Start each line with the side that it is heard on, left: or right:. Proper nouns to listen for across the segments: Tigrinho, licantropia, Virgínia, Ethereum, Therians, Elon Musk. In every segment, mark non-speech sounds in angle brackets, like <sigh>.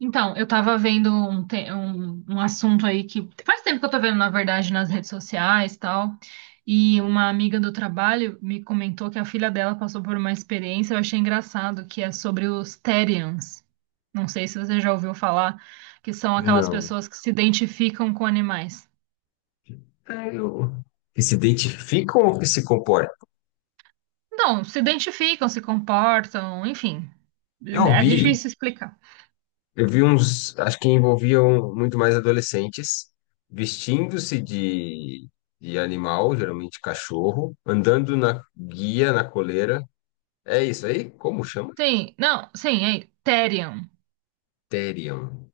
right: Eu tava vendo um assunto aí que faz tempo que eu tô vendo, na verdade, nas redes sociais e tal. E uma amiga do trabalho me comentou que a filha dela passou por uma experiência, eu achei engraçado, que é sobre os Therians. Não sei se você já ouviu falar, que são aquelas
left: Não.
right: pessoas que se identificam com animais.
left: É, eu- Que se identificam ou que se comportam?
right: Não, se identificam, se comportam, enfim.
left: Eu
right: É
left: vi,
right: difícil explicar.
left: eu vi uns, acho que envolviam muito mais adolescentes, vestindo-se de animal, geralmente cachorro, andando na guia, na coleira. É isso aí? Como chama?
right: Sim, não, sim, é Therian.
left: Terion.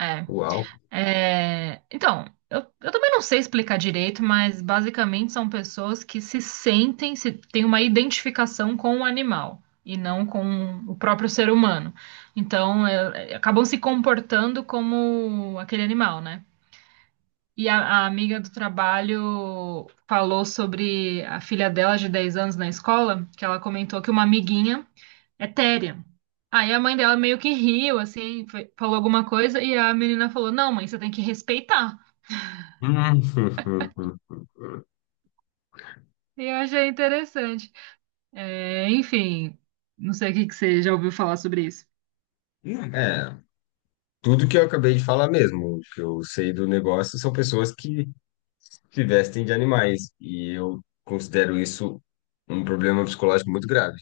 right: É.
left: Uau.
right: Então, eu também não sei explicar direito, mas basicamente são pessoas que se sentem, se têm uma identificação com o animal e não com o próprio ser humano. Então acabam se comportando como aquele animal, né? E a, a amiga do trabalho falou sobre a filha dela de 10 anos na escola, que ela comentou que uma amiguinha é téria. Aí a mãe dela meio que riu, assim, falou alguma coisa, e a menina falou: Não, mãe, você tem que respeitar.
left: Hum. <laughs>
right: Eu achei interessante. Enfim, não sei o que que você já ouviu falar sobre isso.
left: É, tudo que eu acabei de falar mesmo, o que eu sei do negócio são pessoas que se vestem de animais. E eu considero isso um problema psicológico muito grave.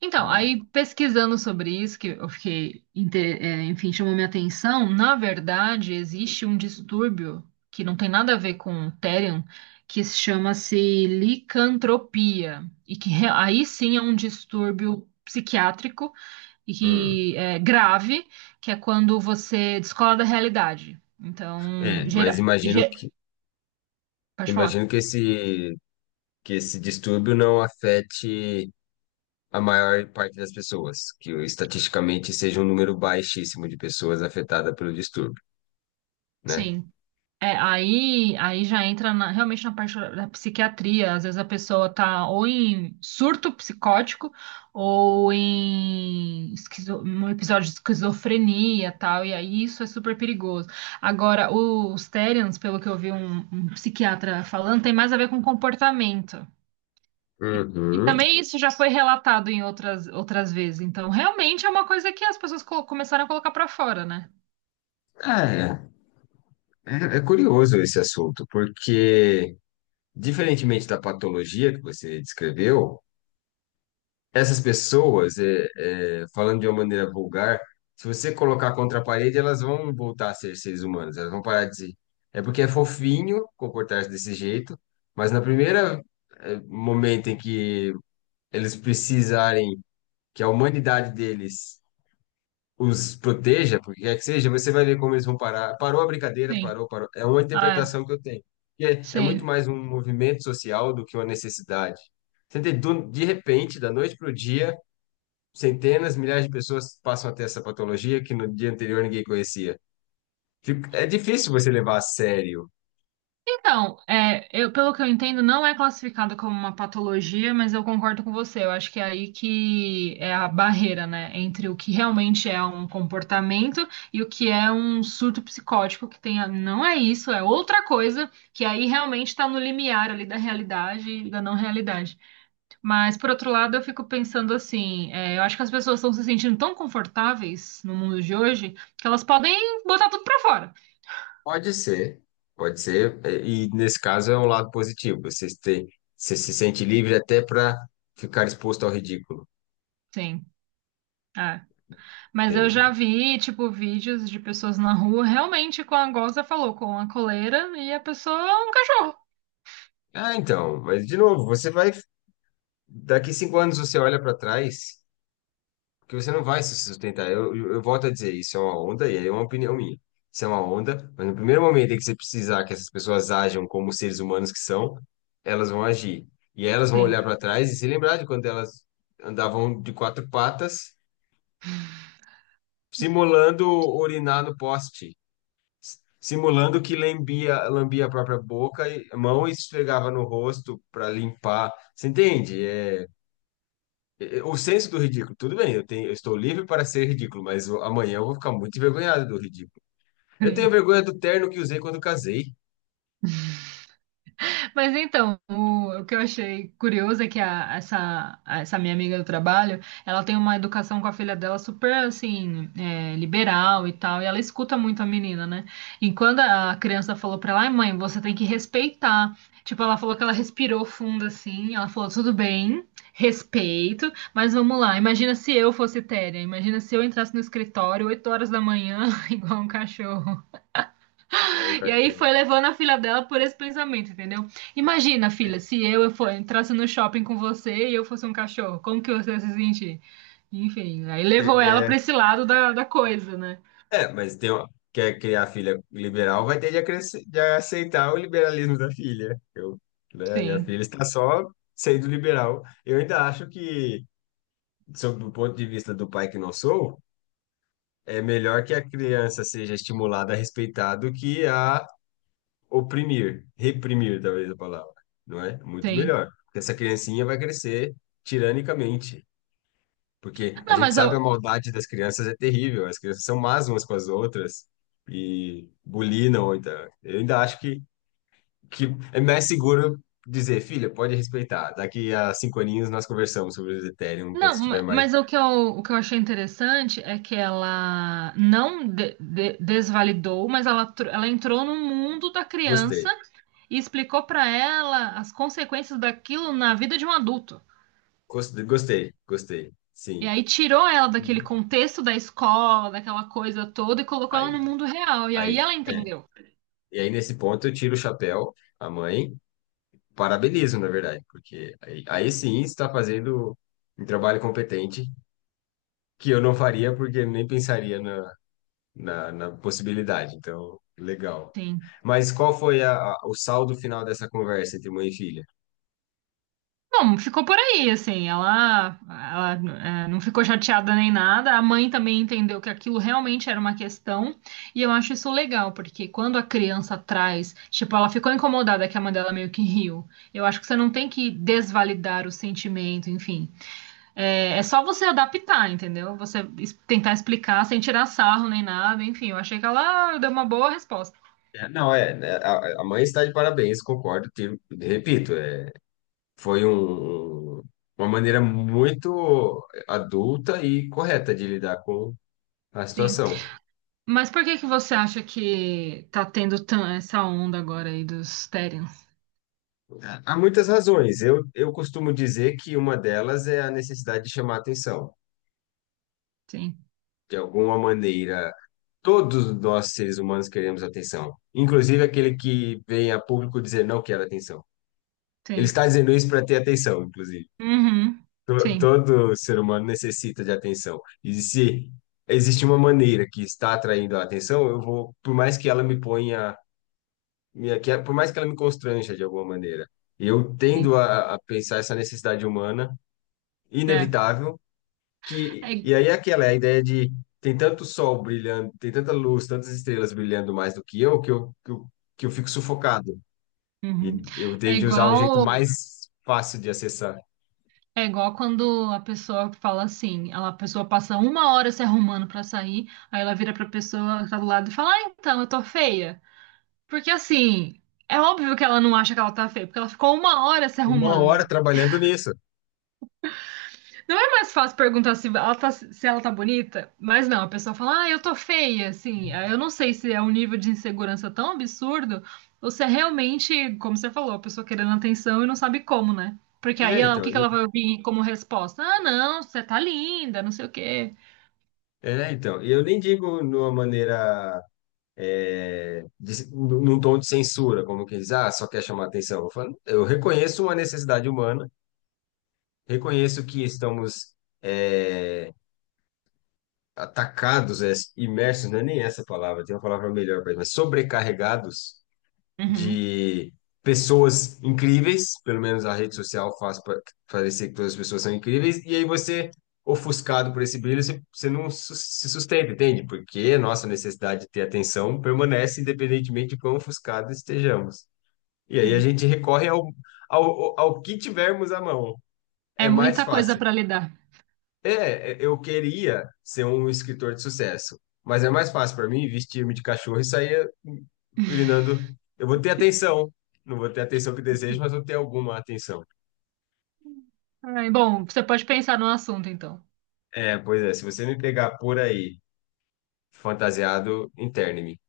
right: Então,
left: Hum.
right: aí pesquisando sobre isso, que eu fiquei, enfim, chamou minha atenção, na verdade, existe um distúrbio que não tem nada a ver com o Therion, que se chama-se licantropia, e que aí sim é um distúrbio psiquiátrico e
left: Hum.
right: que é grave, que é quando você descola da realidade. Então,
left: É, mas imagino que,
right: pode falar.
left: imagino que que esse distúrbio não afete a maior parte das pessoas, que estatisticamente seja um número baixíssimo de pessoas afetadas pelo distúrbio, né?
right: Sim. É, aí já entra realmente na parte da psiquiatria. Às vezes a pessoa tá ou em surto psicótico ou em um episódio de esquizofrenia tal, e aí isso é super perigoso. Agora, os Therians, pelo que eu vi um psiquiatra falando, tem mais a ver com comportamento. E, e
left: Uhum.
right: também Uhum. isso já foi relatado em outras vezes. Então, realmente é uma coisa que as pessoas começaram a colocar pra fora, né?
left: É, é curioso esse assunto, porque, diferentemente da patologia que você descreveu, essas pessoas, falando de uma maneira vulgar, se você colocar contra a parede, elas vão voltar a ser seres humanos, elas vão parar de ser. É porque é fofinho comportar-se desse jeito, mas na momento em que eles precisarem que a humanidade deles os proteja, porque quer que seja, você vai ver como eles vão parar. Parou a brincadeira,
right: Sim.
left: parou, parou. É uma
right: Ah, é.
left: interpretação que eu tenho. É muito
right: Sim.
left: mais um movimento social do que uma necessidade. Você entende? De repente, da noite para o dia, centenas, milhares de pessoas passam a ter essa patologia que no dia anterior ninguém conhecia. É difícil você levar a sério.
right: Pelo que eu entendo, não é classificada como uma patologia, mas eu concordo com você. Eu acho que é aí que é a barreira, né, entre o que realmente é um comportamento e o que é um surto psicótico, que tem, não é isso, é outra coisa, que aí realmente está no limiar ali da realidade e da não realidade. Mas, por outro lado, eu fico pensando assim, é, eu acho que as pessoas estão se sentindo tão confortáveis no mundo de hoje que elas podem botar tudo pra fora.
left: Pode ser, pode ser. E nesse caso é um lado positivo. Você se sente livre até para ficar exposto ao ridículo.
right: Sim. É. Mas eu
left: E-
right: já vi, tipo, vídeos de pessoas na rua, realmente, com a goza falou, com a coleira e a pessoa é um cachorro.
left: Ah, então, mas de novo, você vai. Daqui 5 anos você olha para trás, porque você não vai se sustentar. Eu volto a dizer, isso é uma onda, e aí é uma opinião minha. Isso é uma onda, mas no primeiro momento em que você precisar que essas pessoas ajam como seres humanos que são, elas vão agir. E elas vão
right: Sim.
left: olhar para trás e se lembrar de quando elas andavam de quatro patas, simulando urinar no poste, simulando que lambia a própria boca e mão e esfregava no rosto para limpar. Você entende? O senso do ridículo, tudo bem, eu tenho, eu estou livre para ser ridículo, mas amanhã eu vou ficar muito envergonhado do ridículo. Eu tenho
right: <laughs>
left: vergonha do terno que usei quando casei.
right: Mas então, o que eu achei curioso é que essa minha amiga do trabalho, ela tem uma educação com a filha dela super, assim, é, liberal e tal, e ela escuta muito a menina, né? E quando a criança falou pra ela, ai mãe, você tem que respeitar. Tipo, ela falou que ela respirou fundo, assim, ela falou, tudo bem, respeito, mas vamos lá, imagina se eu fosse Téria, imagina se eu entrasse no escritório 8 horas da manhã, <laughs> igual um cachorro.
left: Igual o
right: E aí
left: cachorro.
right: foi levando a filha dela por esse pensamento, entendeu? Imagina, filha, se eu entrasse no shopping com você e eu fosse um cachorro, como que você ia se sentir? Enfim, aí
left: É,
right: levou ela
left: é,
right: pra esse lado da coisa, né?
left: mas quer criar filha liberal, vai ter de aceitar o liberalismo da filha. Né, minha
right: Sim,
left: filha está só sendo liberal. Eu ainda acho que, sob o ponto de vista do pai que não sou, é melhor que a criança seja estimulada a respeitar do que a oprimir, reprimir, talvez a palavra, não é? Muito
right: sim.
left: melhor. Porque essa criancinha vai crescer tiranicamente. Porque a
right: Não,
left: gente
right: mas
left: sabe
right: eu,
left: a maldade das crianças é terrível, as crianças são más umas com as outras e bulinam. Então, eu ainda acho que é mais seguro dizer, filha, pode respeitar. Daqui a 5 aninhos nós conversamos sobre o Ethereum quando
right: não,
left: estiver
right: ma-
left: mais.
right: mas o que eu achei interessante é que ela não desvalidou, mas ela, ela entrou no mundo da criança
left: Gostei,
right: e explicou pra ela as consequências daquilo na vida de um adulto.
left: gostei, gostei, gostei,
right: E
left: sim.
right: aí tirou ela daquele
left: E
right: contexto da escola, daquela coisa toda, e colocou ela
left: aí,
right: no mundo real. E aí
left: aí,
right: ela
left: é.
right: entendeu.
left: E aí, nesse ponto, eu tiro o chapéu à mãe. Parabenizo, na verdade, porque aí sim está fazendo um trabalho competente que eu não faria porque nem pensaria na possibilidade. Então, legal.
right: Sim.
left: Mas qual foi o saldo final dessa conversa entre mãe e filha?
right: Bom, ficou por aí, assim. Ela não ficou chateada nem nada. A mãe também entendeu que aquilo realmente era uma questão. E eu acho isso legal, porque quando a criança traz, tipo, ela ficou incomodada que a mãe dela meio que riu. Eu acho que você não tem que desvalidar o sentimento, enfim. É, é só você adaptar, entendeu? Tentar explicar sem tirar sarro nem nada. Enfim, eu achei que ela deu uma boa resposta.
left: É, Não, é, né, a mãe está de parabéns, concordo, repito, foi uma maneira muito adulta e correta de lidar com a
right: Sim.
left: situação.
right: Mas por que que você acha que tá tendo essa onda agora aí dos Therians?
left: Há muitas razões. Eu costumo dizer que uma delas é a necessidade de chamar atenção.
right: Sim,
left: De alguma maneira, todos nós, seres humanos, queremos atenção. Inclusive aquele que vem a público dizer não quero atenção. Ele
right: sim.
left: está dizendo isso para ter atenção, inclusive.
right: Uhum. Sim,
left: Todo ser humano necessita de atenção. E se existe uma maneira que está atraindo a atenção, eu vou, por mais que ela me ponha, por mais que ela me constranja de alguma maneira, eu
right: sim.
left: tendo a pensar essa necessidade humana
right: É.
left: inevitável que
right: É,
left: e aí é aquela é a ideia de tem tanto sol brilhando, tem tanta luz, tantas estrelas brilhando mais do que eu, que eu fico sufocado. E
right: uhum.
left: eu
right: É
left: tenho de usar o jeito
right: igual,
left: mais fácil de acessar.
right: é igual quando a pessoa fala assim, ela, a pessoa passa uma hora se arrumando pra sair, aí ela vira pra pessoa que tá do lado e fala, ah, então, eu tô feia. Porque assim, é óbvio que ela não acha que ela tá feia, porque ela ficou uma hora se
left: Uma hora
right: arrumando.
left: trabalhando nisso.
right: Não é mais fácil perguntar se ela tá, se ela tá bonita, mas não, a pessoa fala, ah, eu tô feia, assim. Ah, eu não sei se é um nível de insegurança tão absurdo, ou se é realmente, como você falou, a pessoa querendo atenção e não sabe como, né? Porque aí
left: É,
right: o que
left: então,
right: que ela
left: e,
right: vai ouvir como resposta? Ah, não, você tá linda, não sei o quê.
left: é, então, eu nem digo numa maneira é, de, num num tom de censura, como quem diz, ah, só quer chamar atenção. Eu falo, eu reconheço uma necessidade humana, reconheço que estamos é, atacados, imersos, não é nem essa palavra, tem uma palavra melhor para isso, mas sobrecarregados
right: Uhum,
left: de pessoas incríveis, pelo menos a rede social parecer que todas as pessoas são incríveis, e aí você, ofuscado por esse brilho, você se sustenta, entende? Porque a nossa necessidade de ter atenção permanece independentemente de quão ofuscados estejamos. E aí a
right: sim.
left: gente recorre ao que tivermos à mão.
right: É
left: É mais
right: muita coisa
left: fácil.
right: pra lidar.
left: Eu queria ser um escritor de sucesso, mas é mais fácil para mim vestir-me de cachorro e sair urinando. Eu vou ter atenção, não vou ter a atenção que desejo, mas vou ter alguma atenção.
right: Ai, bom, você pode pensar no assunto, então.
left: É, pois é, se você me pegar por aí, fantasiado, interne-me.